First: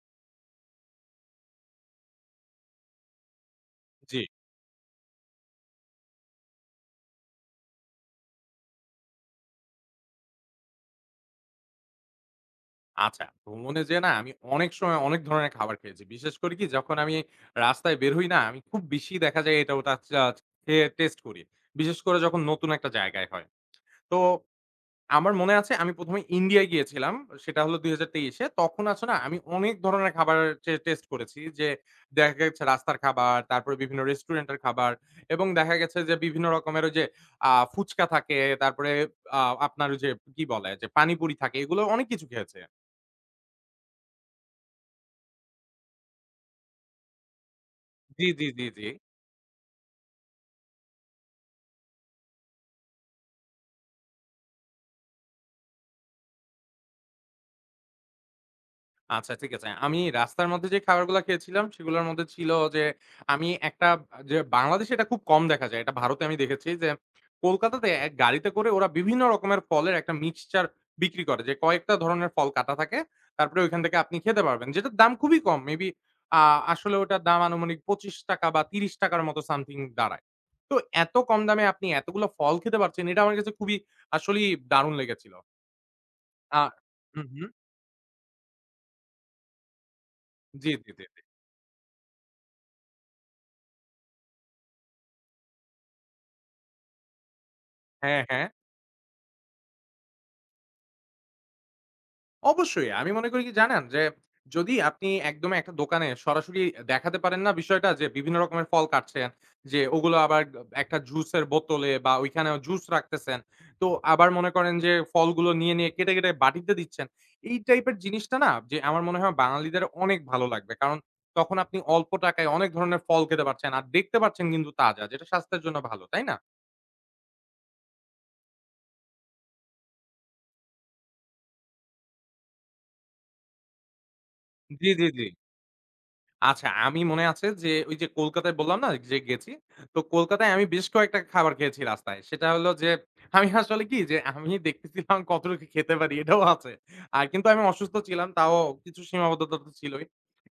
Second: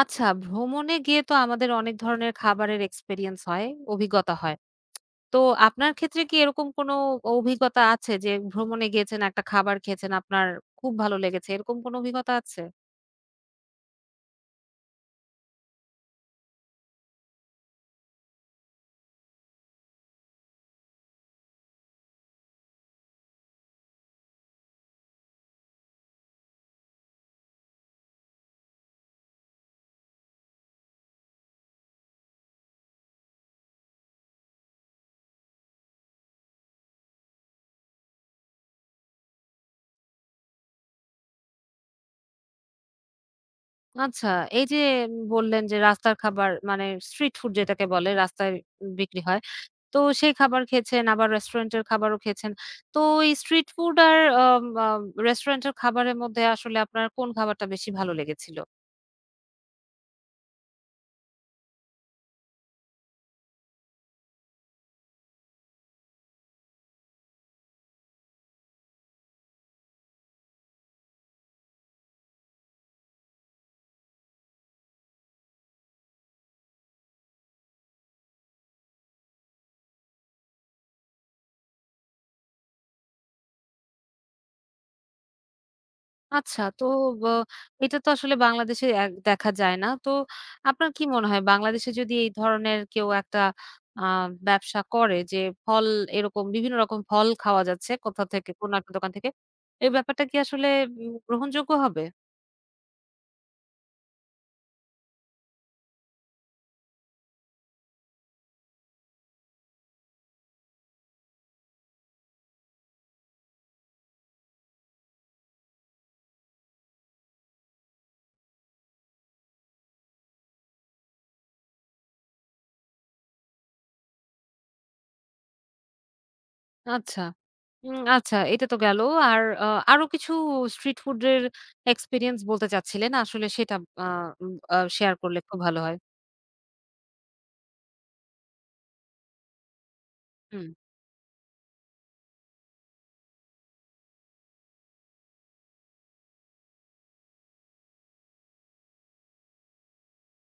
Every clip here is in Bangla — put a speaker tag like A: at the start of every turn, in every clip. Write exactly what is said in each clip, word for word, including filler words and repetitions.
A: আচ্ছা, ভ্রমণে গিয়ে তো আমাদের অনেক ধরনের খাবারের এক্সপেরিয়েন্স হয়,
B: জি,
A: অভিজ্ঞতা হয়। তো আপনার ক্ষেত্রে কি এরকম কোনো অভিজ্ঞতা আছে যে ভ্রমণে গিয়েছেন, একটা খাবার খেয়েছেন, আপনার খুব ভালো লেগেছে, এরকম কোনো অভিজ্ঞতা আছে?
B: আচ্ছা। ভ্রমণে যেয়ে না আমি অনেক সময় অনেক ধরনের খাবার খেয়েছি। বিশেষ করে কি যখন আমি রাস্তায় বের হই না, আমি খুব বেশি দেখা যায় এটা ওটা চা খেয়ে টেস্ট করি। বিশেষ করে যখন নতুন একটা জায়গায় হয়। তো আমার মনে আছে আমি ১ম এ ইন্ডিয়ায় গিয়েছিলাম। সেটা হলো দুই হাজার তেইশ এ। তখন আছে না আমি অনেক ধরনের খাবার টে টেস্ট করেছি। যে দেখা গেছে রাস্তার খাবার, তারপরে বিভিন্ন রেস্টুরেন্টের খাবার এবং দেখা গেছে যে বিভিন্ন রকমের ওই যে আ ফুচকা থাকে, তারপরে আ আপনার ওই যে কি বলে? যে পানিপুরি থাকে। এগুলো অনেক কিছু খেয়েছে।
A: আচ্ছা, এই যে বললেন যে রাস্তার খাবার মানে স্ট্রিট ফুড যেটাকে বলে
B: জি, জি,
A: রাস্তায়
B: জি, জি।
A: বিক্রি হয়। তো সেই খাবার খেয়েছেন, আবার রেস্টুরেন্টের খাবারও খেয়েছেন। তো এই স্ট্রিট ফুড আর আম আ রেস্টুরেন্টের খাবারের মধ্যে আসলে আপনার কোন খাবারটা বেশি ভালো লেগেছিল?
B: আচ্ছা, ঠিক আছে। আমি রাস্তার মধ্যে যে খাবারগুলা খেয়েছিলাম সেগুলোর মধ্যে ছিল যে আমি একটা যে বাংলাদেশে এটা খুব কম দেখা যায়। এটা ভারতে আমি দেখেছি যে কলকাতাতে এক গাড়িতে করে ওরা বিভিন্ন রকমের ফলের একটা মিক্সচার বিক্রি করে। যে কয়েকটা ধরনের ফল কাটা থাকে। তারপরে ওইখান থেকে আপনি খেতে পারবেন। যেটার দাম খুবই কম। মেবি আ আসলে ওটার দাম আনুমানিক ৳পঁচিশ বা ৳ত্রিশ র মতো সামথিং দাঁড়ায়। তো এত কম দামে আপনি এতগুলো ফল খেতে পারছেন এটা আমার কাছে খুবই আসলেই দারুণ লেগেছিল। আ
A: আচ্ছা। তো
B: হু,
A: ব
B: হু।
A: এটা তো আসলে বাংলাদেশে এক দেখা যায় না। তো
B: জি, জি,
A: আপনার কি
B: জি।
A: মনে হয় বাংলাদেশে যদি এই ধরনের কেউ একটা আ ব্যবসা করে, যে ফল এরকম বিভিন্ন রকম ফল খাওয়া যাচ্ছে
B: হ্যাঁ,
A: কোথা
B: হ্যাঁ।
A: থেকে, কোন একটা দোকান থেকে। এই ব্যাপারটা কি আসলে উম গ্রহণযোগ্য হবে?
B: অবশ্যই। আমি মনে করি কি জানেন? যে যদি আপনি একদম একটা দোকানে সরাসরি দেখাতে পারেন না বিষয়টা যে বিভিন্ন রকমের ফল কাটছেন। যে ওগুলো আবার একটা জুসের বোতলে বা ওইখানে জুস রাখতেছেন। তো আবার মনে করেন যে ফলগুলো নিয়ে, নিয়ে কেটে, কেটে বাটিতে দিচ্ছেন। এই টাইপের জিনিসটা না যে আমার মনে হয় বাঙালিদের অনেক ভালো লাগবে। কারণ তখন আপনি অল্প টাকায় অনেক ধরনের ফল খেতে পারছেন। আর দেখতে পাচ্ছেন কিন্তু তাজা যেটা স্বাস্থ্যের জন্য ভালো। তাই না?
A: আচ্ছা। উম আচ্ছা, এটা তো গেল। আর আ আরো কিছু স্ট্রিট ফুড এর এক্সপেরিয়েন্স বলতে চাচ্ছিলেন। আসলে সেটা আ উম আ
B: জি, জি,
A: শেয়ার
B: জি।
A: করলে খুব ভালো হয়।
B: আচ্ছা, আমি মনে আছে যে ওই যে কলকাতায় বললাম না যে গেছি। তো কলকাতায় আমি
A: হুম,
B: বেশ কয়েকটা খাবার খেয়েছি রাস্তায়। সেটা হলো যে আমি আসলে কি যে আমি দেখতেছিলাম কতটুকু খেতে পারি এটাও আছে। আর কিন্তু আমি অসুস্থ ছিলাম তাও কিছু সীমাবদ্ধতা তো ছিলই।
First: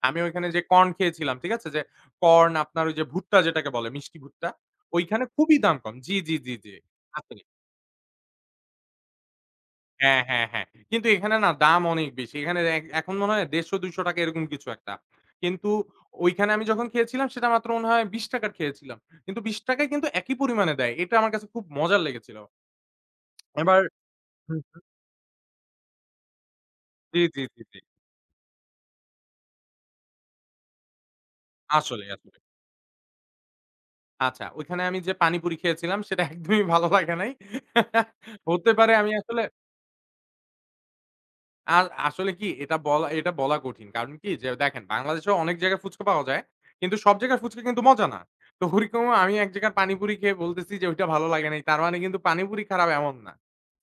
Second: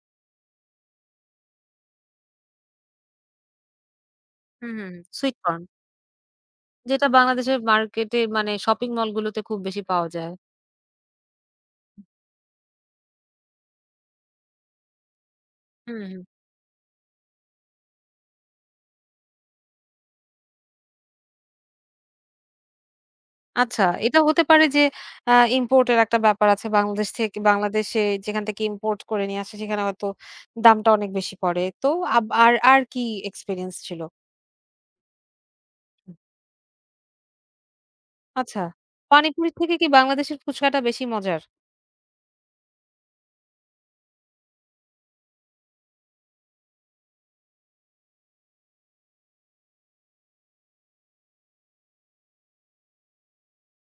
B: আমি ওইখানে যে কর্ন খেয়েছিলাম, ঠিক আছে? যে কর্ন আপনার ওই যে ভুট্টা যেটাকে বলে মিষ্টি ভুট্টা,
A: হুম, হুম, হুম।
B: ওইখানে
A: সুইট
B: খুবই
A: কর্ন।
B: দাম কম। জি, জি, জি, জি।
A: যেটা
B: আছে।
A: বাংলাদেশের মার্কেটে মানে শপিং মলগুলোতে খুব বেশি পাওয়া
B: হ্যাঁ,
A: যায়।
B: হ্যাঁ, হ্যাঁ। কিন্তু এখানে না দাম অনেক বেশি। এখানে এক এখন মনে হয় ৳একশ পঞ্চাশ-৳দুইশ এরকম কিছু একটা। কিন্তু
A: হুম, হুম।
B: ওইখানে আমি যখন খেয়েছিলাম সেটা মাত্র মনে হয় ৳বিশ র খেয়েছিলাম। কিন্তু ৳বিশ য় কিন্তু একই পরিমাণে দেয়। এটা আমার কাছে খুব মজার লেগেছিল। এবার
A: আচ্ছা, এটা হতে
B: হুম,
A: পারে যে
B: হুম।
A: আ ইম্পোর্ট এর একটা ব্যাপার আছে। বাংলাদেশ
B: জি,
A: থেকে
B: জি, জি, জি।
A: বাংলাদেশে যেখান থেকে ইম্পোর্ট করে নিয়ে আসে সেখানে হয়তো দামটা অনেক বেশি পড়ে। তো
B: আসলেই,
A: আব
B: আসলেই।
A: আর আর কি এক্সপেরিয়েন্স ছিল?
B: আচ্ছা, ওইখানে আমি যে পানিপুরি খেয়েছিলাম সেটা একদমই ভালো লাগে নাই।
A: আচ্ছা,
B: হতে পারে আমি আসলে
A: পানিপুরি থেকে কি বাংলাদেশের ফুচকাটা বেশি মজার?
B: আর আসলে কি এটা বলা এটা বলা কঠিন। কারণ কি যে দেখেন বাংলাদেশেও অনেক জায়গায় ফুচকা পাওয়া যায়। কিন্তু সব জায়গার ফুচকা কিন্তু মজা না। তো ওরকম আমি এক জায়গার পানিপুরি খেয়ে বলতেছি যে ওইটা ভালো লাগে নাই। তার মানে কিন্তু পানিপুরি খারাপ এমন না।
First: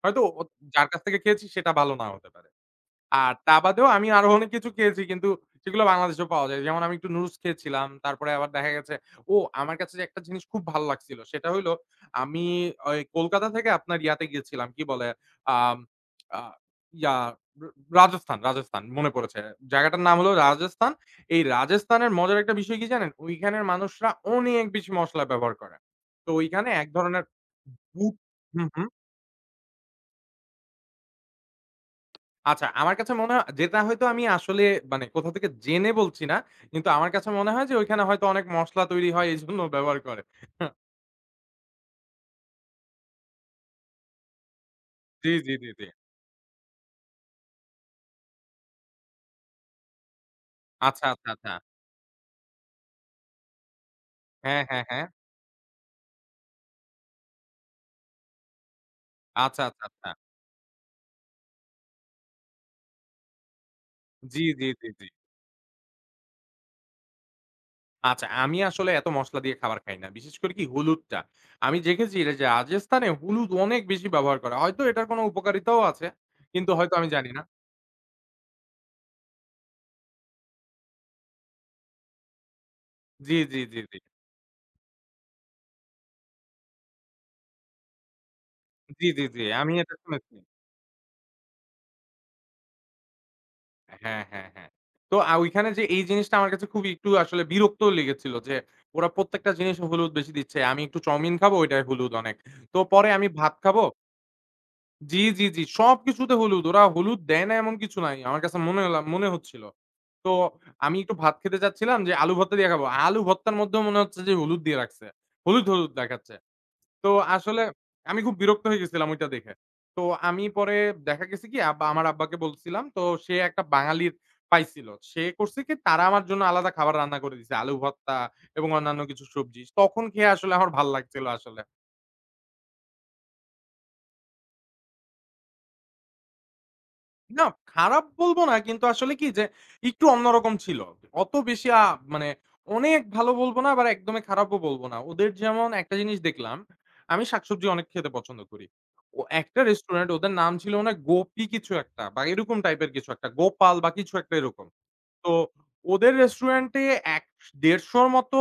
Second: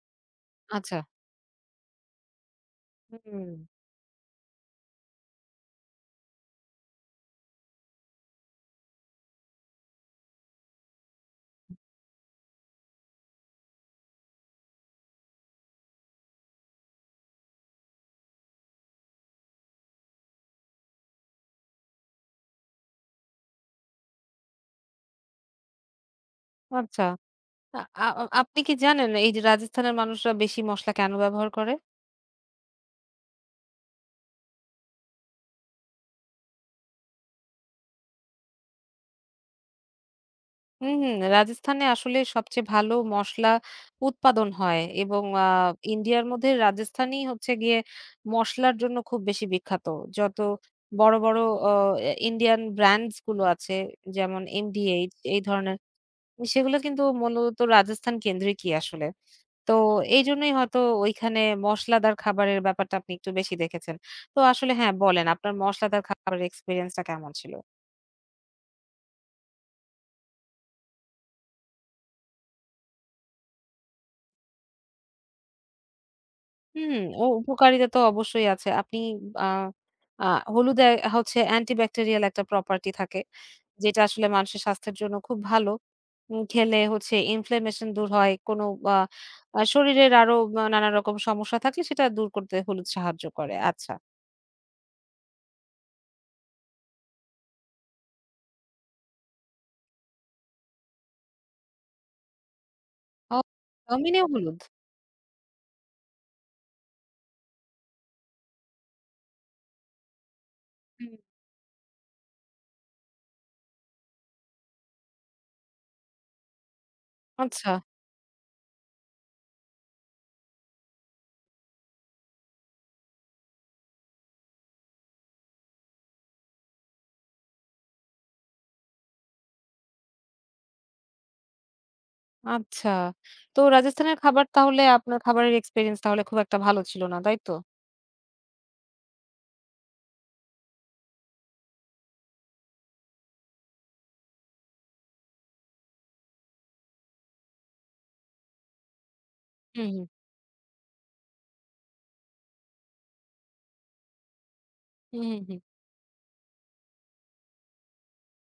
B: হয়তো ও যার
A: আচ্ছা।
B: কাছ থেকে খেয়েছি সেটা ভালো নাও হতে পারে। আর
A: হুম,
B: তা বাদেও আমি আরো অনেক কিছু খেয়েছি কিন্তু সেগুলো বাংলাদেশেও পাওয়া যায়। যেমন আমি একটু নুডলস খেয়েছিলাম। তারপরে আবার দেখা গেছে ও আমার কাছে যে একটা জিনিস খুব ভালো লাগছিল সেটা হইলো আমি ওই কলকাতা থেকে আপনার ইয়াতে গিয়েছিলাম। কি বলে? আম আ ইয়া রা রাজস্থান, রাজস্থান মনে পড়েছে। জায়গাটার নাম হলো রাজস্থান। এই রাজস্থানের মজার একটা বিষয় কি জানেন? ওইখানের মানুষরা অনেক বেশি মসলা ব্যবহার করে। তো ওইখানে এক
A: আচ্ছা।
B: ধরনের
A: আ আ
B: হুম,
A: আপনি
B: হুম,
A: কি
B: হুম।
A: জানেন এই যে রাজস্থানের মানুষরা বেশি মসলা কেন ব্যবহার করে?
B: আচ্ছা, আমার কাছে মনে হয় যেটা হয়তো আমি আসলে মানে কোথাও থেকে জেনে বলছি না। কিন্তু আমার কাছে মনে হয় যে ওইখানে হয়তো অনেক মসলা তৈরি হয় এজন্য ব্যবহার করে।
A: হুম, হুম। রাজস্থানে আসলে সবচেয়ে ভালো মসলা উৎপাদন হয় এবং
B: জি,
A: আ
B: জি, জি, জি।
A: ইন্ডিয়ার মধ্যে রাজস্থানই হচ্ছে গিয়ে মসলার জন্য খুব বেশি বিখ্যাত। যত
B: আচ্ছা,
A: বড়,
B: আচ্ছা,
A: বড়
B: আচ্ছা।
A: অ এ ইন্ডিয়ান ব্র্যান্ডস গুলো আছে, যেমন
B: হ্যাঁ, হ্যাঁ, হ্যাঁ।
A: এম ডি এইচ এই ধরনের, সেগুলো কিন্তু মূলত রাজস্থান কেন্দ্রিকই আসলে।
B: আচ্ছা,
A: তো
B: আচ্ছা, আচ্ছা।
A: এইজন্যই হয়তো ওইখানে মসলাদার খাবারের ব্যাপারটা আপনি একটু বেশি দেখেছেন। তো
B: জি, জি,
A: আসলে
B: জি,
A: হ্যাঁ,
B: জি।
A: বলেন আপনার মসলাদার খাবারের এক্সপেরিয়েন্সটা কেমন ছিল?
B: আচ্ছা, আমি আসলে এত মসলা দিয়ে খাবার খাই না। বিশেষ করে কি হলুদটা। আমি দেখেছি এটা যে রাজস্থানে হলুদ অনেক বেশি ব্যবহার করা। হয়তো এটার কোনো উপকারিতাও আছে। কিন্তু হয়তো
A: হুম,
B: আমি
A: ও
B: জানি না।
A: উপকারিতা তো অবশ্যই আছে। আপনি আ আ হলুদে হচ্ছে antibacterial একটা property থাকে।
B: জি, জি, জি, জি।
A: যেটা আসলে মানুষের স্বাস্থ্যের জন্য খুব ভালো। উম খেলে হচ্ছে inflammation দূর হয়। কোনো আ
B: জি, জি, জি।
A: আ
B: আমি এটা
A: শরীরের আরো
B: শুনেছি।
A: আ নানা রকম সমস্যা থাকলে সেটা দূর করতে হলুদ সাহায্য করে। আচ্ছা।
B: হ্যাঁ, হ্যাঁ, হ্যাঁ। তো আ ওইখানে যে এই জিনিসটা আমার কাছে খুবই একটু আসলে বিরক্ত লেগেছিল যে ওরা প্রত্যেকটা জিনিসে হলুদ বেশি দিচ্ছে। আমি একটু চাউমিন খাবো ওইটায় হলুদ অনেক। তো পরে আমি
A: ও
B: ভাত খাবো
A: ভিটামিনেও হলুদ?
B: জি, জি, জি। সবকিছুতে হলুদ। ওরা হলুদ দেয় না এমন কিছু নাই। আমার কাছে মনে হলা মনে হচ্ছিল। তো আমি
A: হুম।
B: একটু ভাত খেতে চাচ্ছিলাম যে আলু ভর্তা দিয়ে খাবো। আলু ভর্তার মধ্যেও মনে হচ্ছে যে হলুদ দিয়ে রাখছে। হলুদ, হলুদ দেখাচ্ছে। তো আসলে
A: আচ্ছা,
B: আমি খুব বিরক্ত হয়ে গেছিলাম ঐটা দেখে। তো আমি পরে দেখা গেছে কি আব্বা আমার আব্বাকে বলছিলাম। তো সে একটা বাঙালির পাইছিল। সে করছে কি তারা আমার জন্য আলাদা খাবার রান্না করে দিছে। আলু ভর্তা এবং অন্যান্য কিছু সবজি। তখন খেয়ে আসলে আমার ভাল লাগছিল আসলে।
A: আচ্ছা। তো রাজস্থানের খাবার তাহলে আপনার খাবারের এক্সপেরিয়েন্স তাহলে খুব একটা ভালো ছিল না, তাই
B: না,
A: তো?
B: খারাপ বলব না। কিন্তু আসলে কি যে একটু অন্যরকম ছিল। অত বেশি আ মানে অনেক ভালো বলব না, আবার একদমই খারাপও বলব না। ওদের যেমন একটা জিনিস দেখলাম, আমি শাকসবজি অনেক খেতে পছন্দ করি। ও একটা
A: হুম, হুম।
B: রেস্টুরেন্ট ওদের নাম ছিল মনে হয় গোপী কিছু একটা বা এরকম টাইপের কিছু একটা। গোপাল বা কিছু একটা এরকম।
A: হুম,
B: তো
A: হুম, হুম।
B: ওদের রেস্টুরেন্টে এক থেকে একশ পঞ্চাশ র মতো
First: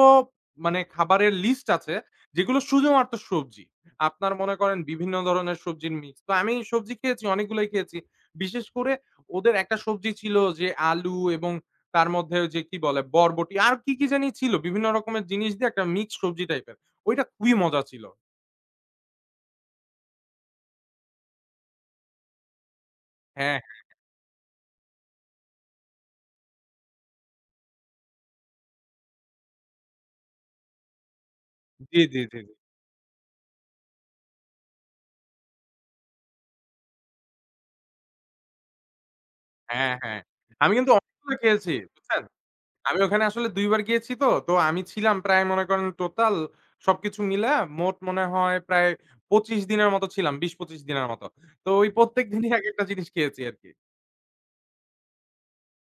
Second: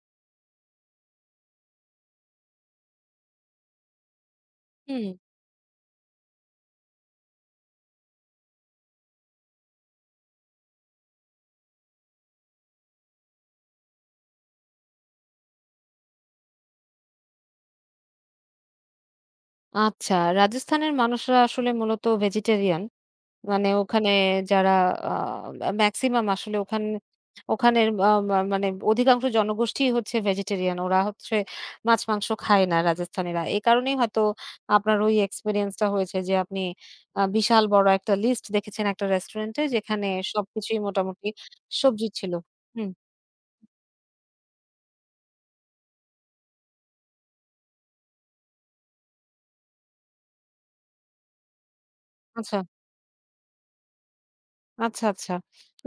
B: মানে খাবারের লিস্ট আছে, যেগুলো শুধুমাত্র সবজি। আপনার মনে করেন
A: হুম।
B: বিভিন্ন ধরনের সবজির মিক্স। তো আমি সবজি খেয়েছি, অনেকগুলোই খেয়েছি। বিশেষ করে ওদের একটা সবজি ছিল যে আলু এবং তার মধ্যে ওই যে কি বলে বরবটি আর কি, কি জানি ছিল। বিভিন্ন রকমের জিনিস দিয়ে একটা মিক্সড সবজি টাইপের। ওইটা খুবই মজা ছিল।
A: আচ্ছা, রাজস্থানের মানুষরা আসলে মূলত ভেজিটেরিয়ান।
B: হ্যাঁ,
A: মানে ওখানে যারা আ মেক্সিমাম আসলে ওখান ওখানের আ মা মানে অধিকাংশ জনগোষ্ঠীই হচ্ছে ভেজিটেরিয়ান। ওরা হচ্ছে
B: জি, জি,
A: মাছ-মাংস
B: জি, জি।
A: খায় না রাজস্থানীরা। এ কারণেই হয়তো আপনার ওই এক্সপেরিয়েন্সটা হয়েছে যে আপনি আ বিশাল বড় একটা লিস্ট দেখেছেন একটা রেস্টুরেন্টে
B: হ্যাঁ,
A: যেখানে
B: হ্যাঁ। আমি
A: সবকিছুই
B: কিন্তু
A: মোটামুটি
B: অনেকগুলো খেয়েছি,
A: সবজি
B: বুঝছেন?
A: ছিল। হুম,
B: আমি ওখানে আসলে দুই বার গিয়েছি তো। তো আমি ছিলাম প্রায় মনে করেন টোটাল সবকিছু মিলায়া মোট মনে হয় প্রায় পঁচিশ দিনের মতো ছিলাম। বিশ পঁচিশ দিনের মতো। তো ওই প্রত্যেক দিনই
A: আচ্ছা।
B: এক একটা জিনিস খেয়েছি আরকি।
A: আচ্ছা, আচ্ছা।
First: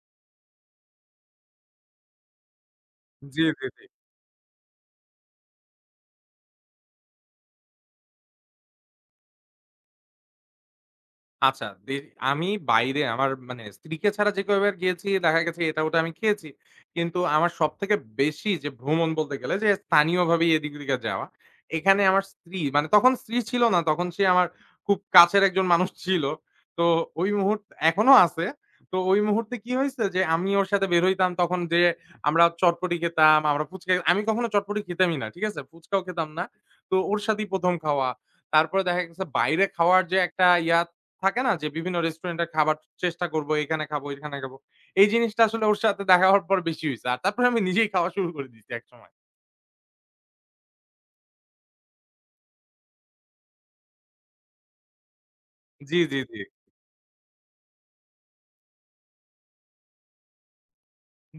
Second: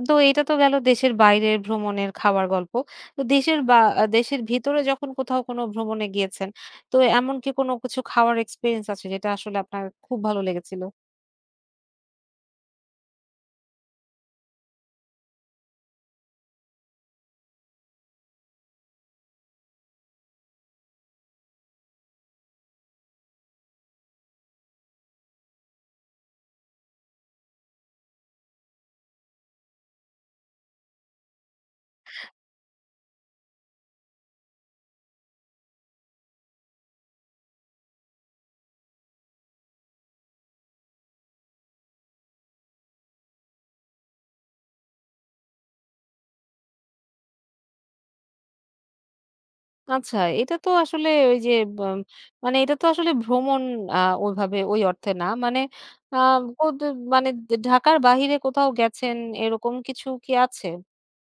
A: তো এটা তো গেল দেশের বাইরের ভ্রমণের খাওয়ার গল্প। তো
B: জি,
A: দেশের
B: জি,
A: বা
B: জি।
A: আ দেশের ভিতরে যখন কোথাও কোনো ভ্রমণে গিয়েছেন, তো এমন কি কোনো কিছু খাওয়ার এক্সপেরিয়েন্স আছে যেটা আসলে আপনার খুব ভালো লেগেছিল?
B: আচ্ছা, দে আমি বাইরে আমার মানে স্ত্রীকে ছাড়া যে কয়বার গিয়েছি দেখা গেছে এটা ওটা আমি খেয়েছি। কিন্তু আমার সবথেকে বেশি যে ভ্রমণ বলতে গেলে যে স্থানীয়ভাবেই এদিক-ওদিকে যাওয়া। এখানে আমার স্ত্রী মানে তখন স্ত্রী ছিল না, তখন সে আমার খুব কাছের একজন মানুষ ছিল। তো ওই মুহূর্ত এখনো আছে। তো ওই মুহূর্তে কি হইছে যে আমি ওর সাথে বের হইতাম তখন যে আমরা চটপটি খেতাম, আমরা ফুচকা আমি কখনো চটপটি খেতামই না, ঠিক আছে? ফুচকাও খেতাম না। তো ওর সাথেই ১ম খাওয়া। তারপরে দেখা গেছে বাইরে খাওয়ার যে একটা ইয়া থাকে না যে বিভিন্ন রেস্টুরেন্টের খাবার চেষ্টা করব, এখানে খাবো, এখানে খাবো। এই জিনিসটা আসলে ওর সাথে দেখা হওয়ার পর বেশি হইছে। আর তারপরে আমি নিজেই খাওয়া শুরু করে দিয়েছি একসময়।
A: আচ্ছা, এটা তো আসলে ওই যে বাম মানে এটা তো আসলে ভ্রমণ আ ওইভাবে ওই অর্থে না। মানে
B: জি, জি,
A: আ
B: জি।
A: ওদ মানে ঢাকার বাহিরে কোথাও গেছেন এরকম কিছু কি আছে?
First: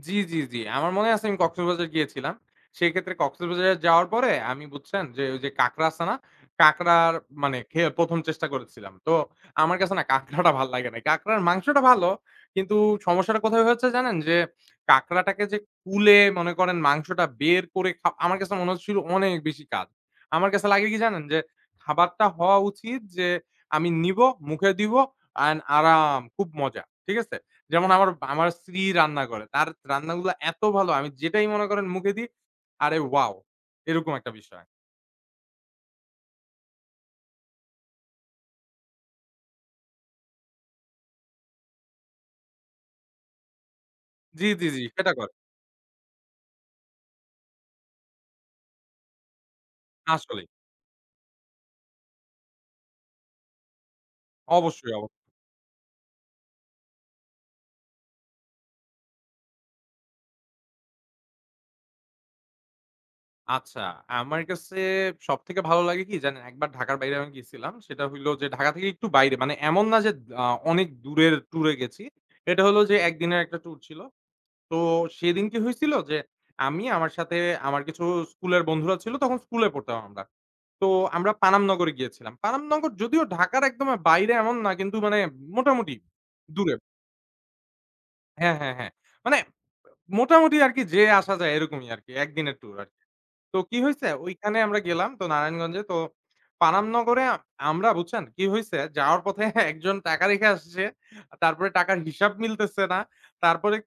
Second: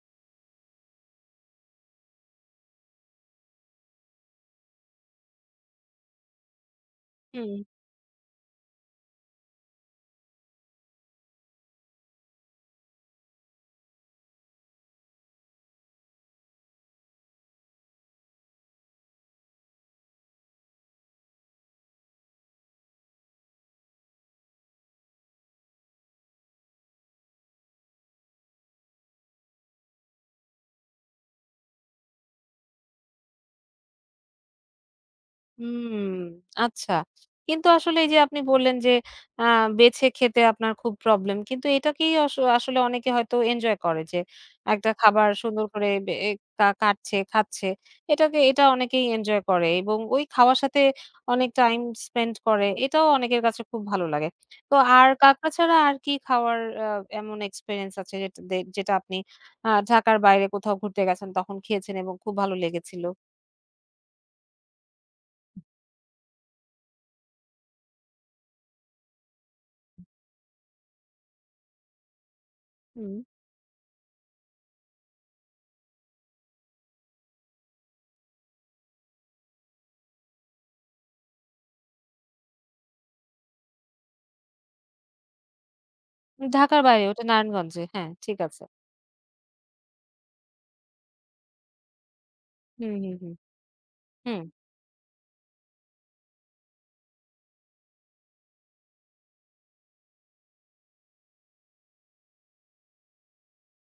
B: জি, জি, জি। আমার মনে আছে আমি কক্সবাজার গিয়েছিলাম। সেক্ষেত্রে কক্সবাজার যাওয়ার পরে আমি বুঝছেন যে ওই যে কাঁকড়া আছে না? কাঁকড়ার
A: হুম।
B: মানে খেয়ে ১ম চেষ্টা করেছিলাম। তো আমার কাছে না কাঁকড়াটা ভাল লাগে নাই। কাঁকড়ার মাংসটা ভালো। কিন্তু সমস্যাটা কোথায় হয়েছে জানেন? যে কাঁকড়াটাকে যে কুলে মনে করেন মাংসটা বের করে খা আমার কাছে মনে হচ্ছিল অনেক বেশি কাজ। আমার কাছে লাগে কি জানেন? যে খাবারটা হওয়া উচিত যে আমি নিবো, মুখে দিব অ্যান্ড আরাম খুব মজা। ঠিক আছে? যেমন আমার, আমার স্ত্রী রান্না করে। তার রান্নাগুলো এত ভালো আমি যেটাই মনে করেন মুখে দিই, আরে ওয়াও! এরকম একটা বিষয়।
A: হুম, আচ্ছা। কিন্তু আসলে এই যে আপনি বললেন যে আ বেছে খেতে আপনার খুব প্রবলেম। কিন্তু এটাকেই আস আসলে অনেকে হয়তো এনজয় করে যে
B: জি, জি, জি,
A: একটা
B: সেটা
A: খাবার
B: করে।
A: সুন্দর করে বে এ কা কাটছে, খাচ্ছে। এটাকে এটা অনেকেই এনজয় করে এবং ওই
B: আসলেই।
A: খাওয়ার সাথে অনেক টাইম স্পেন্ড করে। এটাও অনেকের কাছে খুব ভালো লাগে। তো
B: অবশ্যই, অব
A: আর কাঁকড়া ছাড়া আর কি খাওয়ার আ এমন এক্সপেরিয়েন্স আছে যেটা দে যেটা আপনি আ ঢাকার বাইরে কোথাও ঘুরতে গেছেন তখন খেয়েছেন এবং খুব ভালো লেগেছিল?
B: আচ্ছা, আমার কাছে সবথেকে ভালো লাগে কি জানেন? একবার ঢাকার বাইরে আমি গেছিলাম। সেটা হইলো যে ঢাকা থেকে একটু বাইরে। মানে এমন না যে আ অনেক দূরের ট্যুরে গেছি। এটা হলো যে
A: হুম।
B: একদিনের একটা ট্যুর ছিল। তো সেদিন কি হয়েছিল যে আমি আমার সাথে আমার কিছু স্কুলের বন্ধুরা ছিল তখন স্কুলে পড়তাম আমরা। তো আমরা পানামনগরে গিয়েছিলাম। পানামনগর যদিও ঢাকার একদম বাইরে এমন না কিন্তু মানে মোটামুটি দূরে।
A: ঢাকার বাইরে ওটা নারায়ণগঞ্জে। হ্যাঁ, ঠিক
B: হ্যাঁ,
A: আছে।
B: হ্যাঁ, হ্যাঁ। মানে মোটামুটি আরকি যেয়ে আসা যায় এরকমই আরকি। একদিনের ট্যুর
A: হুম,
B: আরকি।
A: হুম, হুম।
B: তো কি হইছে?
A: হুম,
B: ওইখানে আমরা গেলাম তো নারায়ণগঞ্জে। তো পানামনগরে আ আমরা বুঝছেন কি হইছে? যাওয়ার পথে একজন টাকা রেখে আসছে। তারপরে টাকার হিসাব মিলতেছে না। তারপরে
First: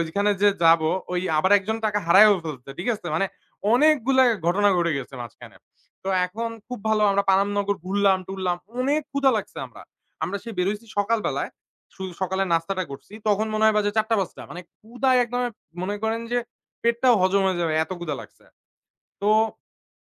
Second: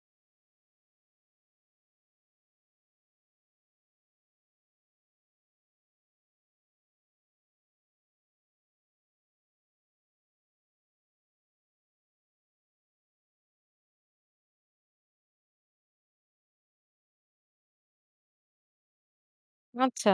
B: ওইখানে যে যাবো, ওই আবার একজন টাকা হারায়ও ফেলছে। ঠিক আছে? মানে অনেকগুলা ঘটনা ঘটে গেছে মাঝখানে। তো এখন খুব ভালো আমরা পানামনগর ঘুরলাম-টুরলাম। অনেক ক্ষুধা লাগছে আমরা। আমরা সেই বেরোইছি সকালবেলায়। শুধু সকালে নাস্তাটা করছি। তখন মনে হয় বাজে ৪টা-৫টা। মানে ক্ষুধায় একদম মনে করেন যে পেটটাও হজম হয়ে যাবে এত ক্ষুধা লাগছে। তো
A: আচ্ছা।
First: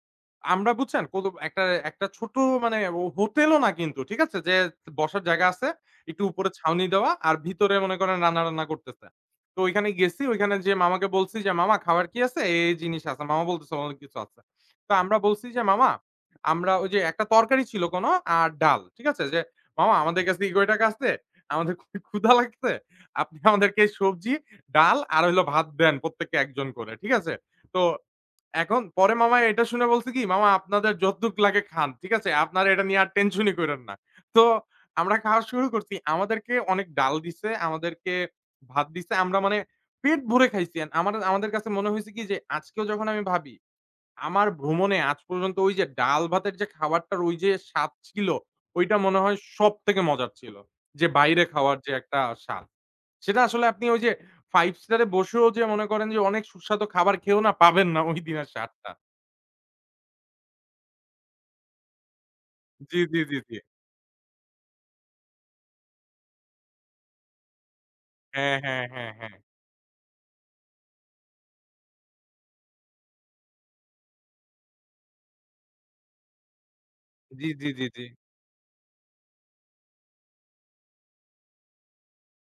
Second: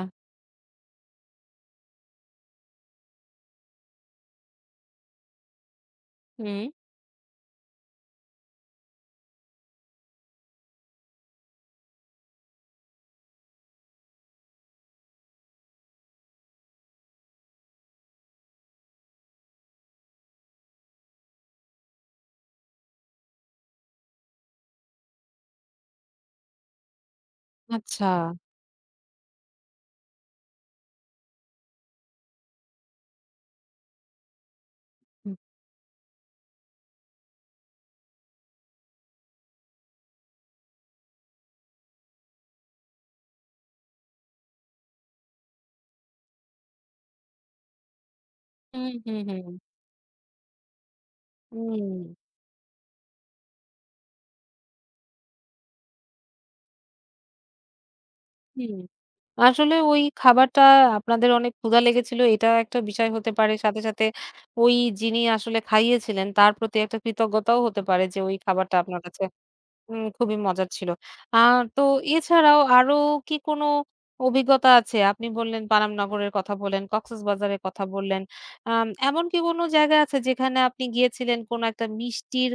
B: আমরা বুঝছেন কোন একটা একটা ছোট মানে ও হোটেলও না কিন্তু ঠিক আছে? যে বসার জায়গা আছে, একটু উপরে
A: হুম।
B: ছাউনি দেওয়া আর ভিতরে মনে করেন রান্না-টান্না করতেছে। তো ওইখানে গেছি, ওইখানে যেয়ে মামাকে বলছি যে, "মামা খাবার কি আছে?" "এই, এই জিনিস আছে।" মামা বলতেছে, "অনেক কিছু আছে।" তো আমরা বলছি যে, "মামা আমরা" ওই যে একটা তরকারি ছিল কোন আর ডাল। ঠিক আছে? যে, "মামা আমাদের কাছে কি কয় টাকা আছে? আমাদের খুবই ক্ষুধা লাগছে। আপনি আমাদেরকে সবজি, ডাল আর হইলো ভাত দেন প্রত্যেককে এক জন করে।" ঠিক আছে? তো
A: আচ্ছা।
B: এখন পরে মামা এটা শুনে বলছে কি, "মামা আপনাদের যতটুক লাগে খান। ঠিক আছে? আপনারা এটা নিয়ে আর টেনশনই কইরেন না।" তো আমরা
A: হুম,
B: খাওয়া শুরু করছি। আমাদেরকে অনেক ডাল দিছে, আমাদেরকে ভাত দিছে। আমরা মানে পেট ভরে খাইছি। And আমার আমাদের কাছে মনে হইছে কি যে আজকেও যখন আমি ভাবি, আমার ভ্রমণে আজ পর্যন্ত ওই যে ডাল ভাতের যে খাবারটার ওই যে স্বাদ ছিল,
A: হুম,
B: ওইটা
A: হুম,
B: মনে হয়
A: হুম,
B: সবথেকে মজার ছিল। যে বাইরে খাওয়ার
A: হুম।
B: যে একটা স্বাদ। সেটা আসলে আপনি ওই যে পাঁচ স্টারে বসেও যে মনে করেন যে অনেক সুস্বাদু খাবার খেয়েও না পাবেন না ওই দিনের
A: হুম।
B: স্বাদটা।
A: আসলে ওই খাবারটা আপনাদের অনেক ক্ষুধা লেগেছিল, এটা একটা
B: জি,
A: বিষয়
B: জি,
A: হতে
B: জি,
A: পারে।
B: জি।
A: সাথে, সাথে ওই যিনি আসলে খাইয়েছিলেন তার প্রতি একটা কৃতজ্ঞতাও হতে পারে যে ওই
B: হ্যাঁ,
A: খাবারটা
B: হ্যাঁ,
A: আপনার
B: হ্যাঁ,
A: কাছে
B: হ্যাঁ।
A: হুম, খুবই মজার ছিল। আ তো এছাড়াও আরো কি কোনো অভিজ্ঞতা আছে? আপনি বললেন, পানামনগরের কথা বললেন,
B: জি,
A: কক্সবাজারের
B: জি,
A: কথা
B: জি, জি।
A: বললেন। আম এমন কি কোনো জায়গা আছে যেখানে আপনি গিয়েছিলেন, কোনো একটা মিষ্টির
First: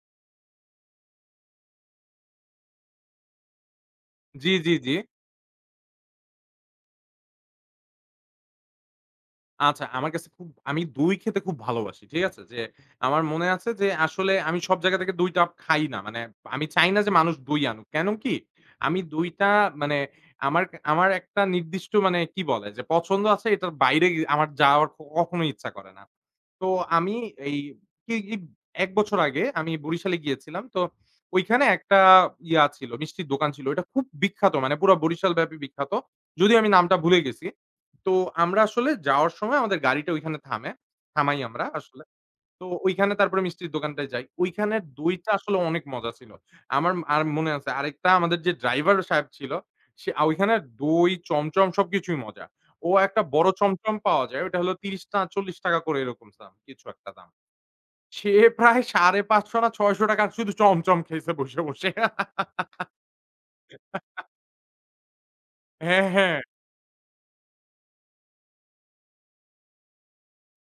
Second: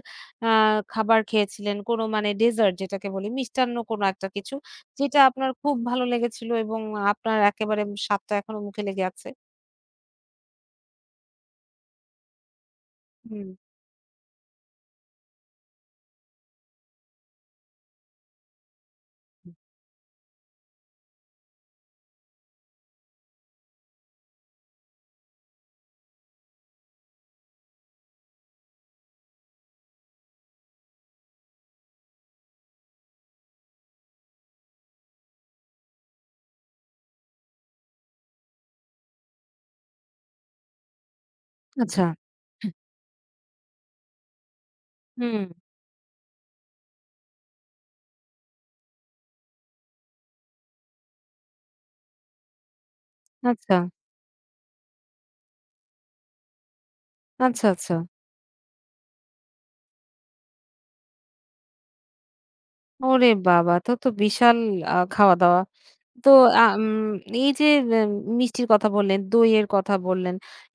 A: আ খাবার খেয়েছিলেন, কোনো মানে ডেজার্ট যেটাকে বলি, মিষ্টান্ন কোনো একটা
B: জি,
A: কিছু,
B: জি, জি।
A: যেটা আপনার খুব ভালো লেগেছিল এবং আপনার একেবারে স্বাদটা এখনো মুখে লেগে আছে?
B: আচ্ছা, আমার কাছে খুব আমি দই খেতে খুব ভালোবাসি। ঠিক আছে? যে আমার মনে
A: হুম।
B: আছে যে আসলে আমি সব জায়গা থেকে দইটা খাই না। মানে আমি চাই না যে মানুষ দই আনুক। কেন কি? আমি দইটা মানে আমার আমার একটা নির্দিষ্ট মানে কি বলে যে পছন্দ আছে এটার বাইরে গি- আমার যাওয়ার ক- কখনো ইচ্ছা করে না। তো আমি এই কি এই এক বছর আগে আমি বরিশালে গিয়েছিলাম। তো ঐখানে একটা ইয়া ছিল, মিষ্টির দোকান ছিল। এটা খুব বিখ্যাত মানে পুরা বরিশাল ব্যাপী বিখ্যাত। যদিও আমি নামটা ভুলে গেছি। তো আমরা আসলে যাওয়ার সময় আমাদের গাড়িটা ঐখানে থামে। থামাই আমরা আসলে।
A: আচ্ছা।
B: তো ওইখানে তারপরে মিষ্টির দোকানটায় যাই। ওইখানের দইটা
A: হুম।
B: আসলে অনেক মজা ছিল। আমার আর মনে আছে আরেকটা আমাদের যে ড্রাইভার সাহেব ছিল, সে আ ওইখানে দই, চমচম সবকিছুই মজা। ও একটা বড়
A: আচ্ছা,
B: চমচম পাওয়া যায়। ওটা হলো ৳ত্রিশ না ৳চল্লিশ করে এরকম দাম, কিছু একটা দাম।
A: আচ্ছা, আচ্ছা।
B: সে প্রায় ৳সাড়ে পাঁচশ না ৳ছয়শ র শুধু চমচম খেয়েছে বসে, বসে।
A: ওরে বাবা! তো তো বিশাল আ খাওয়া-দাওয়া।
B: হ্যাঁ,
A: তো
B: হ্যাঁ।
A: আম এই যে এম মিষ্টির কথা বললেন, দইয়ের কথা বললেন।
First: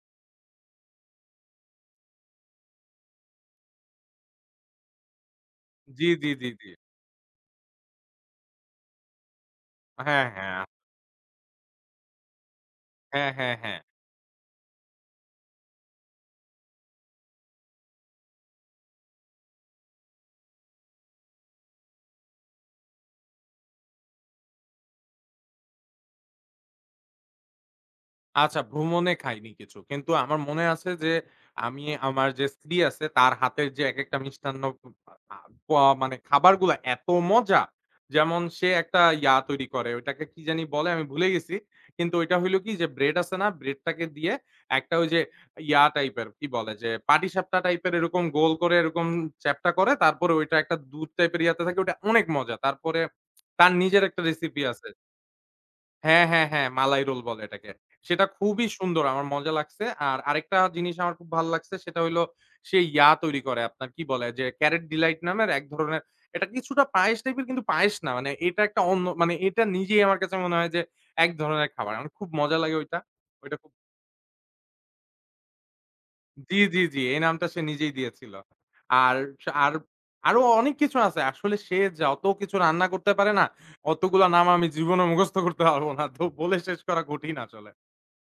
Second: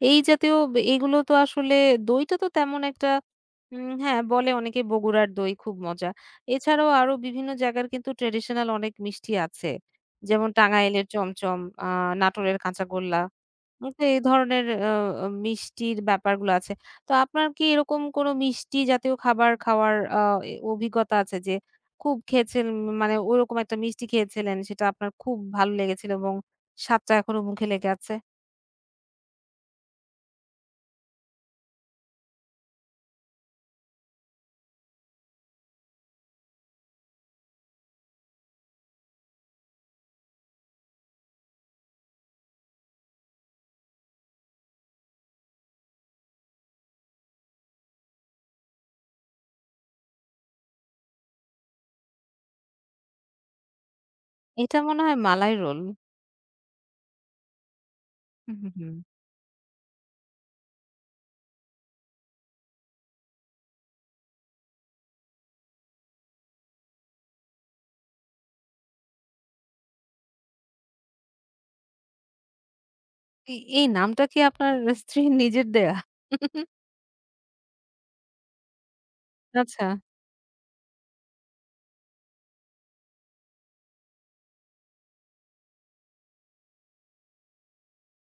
A: এই জাতীয় বে এগুলো তো আসলে দইটা তো তেমন একটা উম হ্যাঁ, বলে অনেকে বগুড়ার দই খুব
B: জি,
A: মজা।
B: জি, জি, জি।
A: এছাড়াও আরো বিভিন্ন জায়গার কিন্তু ট্র্যাডিশনাল অনেক মিষ্টি আছে।
B: হ্যাঁ,
A: যেমন
B: হ্যাঁ।
A: টাঙ্গাইলের চমচম, আ নাটোরের কাঁচাগোল্লা।
B: হ্যাঁ, হ্যাঁ, হ্যাঁ।
A: উম তো এই ধরনের আ আ মিষ্টির ব্যাপারগুলো আছে। তো আপনার কি এরকম কোনো মিষ্টি জাতীয় খাবার খাওয়ার আ এ অভিজ্ঞতা আছে যে খুব খেয়েছেন, মানে ওরকম একটা মিষ্টি খেয়েছিলেন, সেটা আপনার খুব ভালো লেগেছিল এবং স্বাদটা এখনো মুখে লেগে আছে?
B: আচ্ছা, ভ্রমণে খাইনি কিছু। কিন্তু আমার মনে আছে যে, আমি আমার যে স্ত্রী আছে, তার হাতের যে একেকটা মিষ্টান্ন আ পা মানে খাবারগুলা এত মজা! যেমন সে একটা ইয়া তৈরি করে, ওইটাকে কি জানি বলে? আমি ভুলে গেছি। কিন্তু ওইটা হইল কি? যে ব্রেড আছে না? ব্রেডটাকে দিয়ে একটা ওই যে ইয়া টাইপের কি বলে? যে পাটিসাপটা টাইপের এরকম গোল করে এরকম চ্যাপ্টা করে, তারপরে ওইটা একটা দুধ টাইপের ইয়াতে থাকে, ওইটা অনেক মজা। তারপরে তার নিজের একটা রেসিপি
A: এটা
B: আছে।
A: মনে হয় মালাই রোল।
B: হ্যাঁ, হ্যাঁ, হ্যাঁ, মালাই রোল বলে এটাকে। সেটা
A: হুম,
B: খুবই
A: হুম, হুম।
B: সুন্দর আমার মজা লাগছে। আর আরেকটা জিনিস আমার খুব ভালো লাগছে সেটা হইলো সে ইয়া তৈরি করে আপনার কি বলে যে ক্যারট ডিলাইট নামের এক ধরনের এটা কিছুটা পায়েস টাইপের কিন্তু পায়েস না। মানে এটা একটা অন্য মানে এটা নিজেই আমার কাছে মনে হয় যে এক ধরনের খাবার। আমার খুব মজা লাগে ওইটা। ওইটা
A: এই
B: খুব
A: এই নামটা কি আপনার স্ত্রীর নিজের দেয়া?
B: জি, জি, জি। এই নামটা সে নিজেই দিয়েছিল। আর স- আর
A: আচ্ছা।
B: আরো অনেক কিছু আছে। আসলে সে যত কিছু রান্না করতে পারে না, অতগুলা নাম আমি জীবনে মুখস্থ করতে পারব না। তো বলে শেষ করা কঠিন আসলে।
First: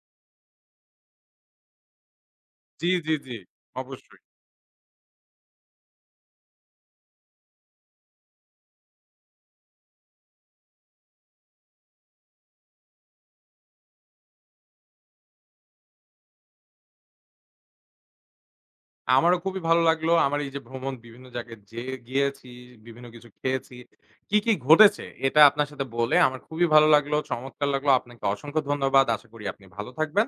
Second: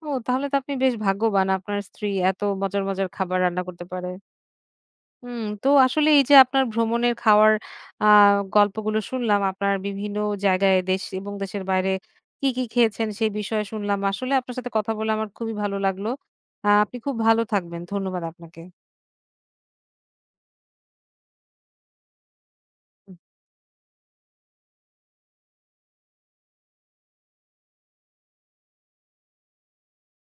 A: ও তাহলে তো আপনি বেশ ভাগ্যবান। আপনার স্ত্রী এত মজার,
B: জি,
A: মজার
B: জি, জি।
A: খাবার রান্না করতে পারে।
B: অবশ্যই।
A: হুম, তো আসলে এই যে আপনার ভ্রমণের খাওয়ার আ গল্পগুলো শুনলাম, আপনার বিভিন্ন জায়গায় দেশ এবং দেশের বাইরে কি, কি খেয়েছেন সেই বিষয়ে শুনলাম। আসলে আপনার সাথে কথা বলে আমার খুবই ভালো লাগলো। আ আপনি খুব ভালো থাকবেন। ধন্যবাদ আপনাকে।
B: আমারও খুবই ভালো লাগলো। আমার এই যে ভ্রমণ বিভিন্ন জায়গায় যেয়ে গিয়েছি, বিভিন্ন কিছু খেয়েছি। কি, কি ঘটেছে এটা আপনার সাথে বলে আমার খুবই ভালো লাগলো। চমৎকার লাগলো। আপনাকে অসংখ্য ধন্যবাদ। আশা করি আপনি ভালো থাকবেন।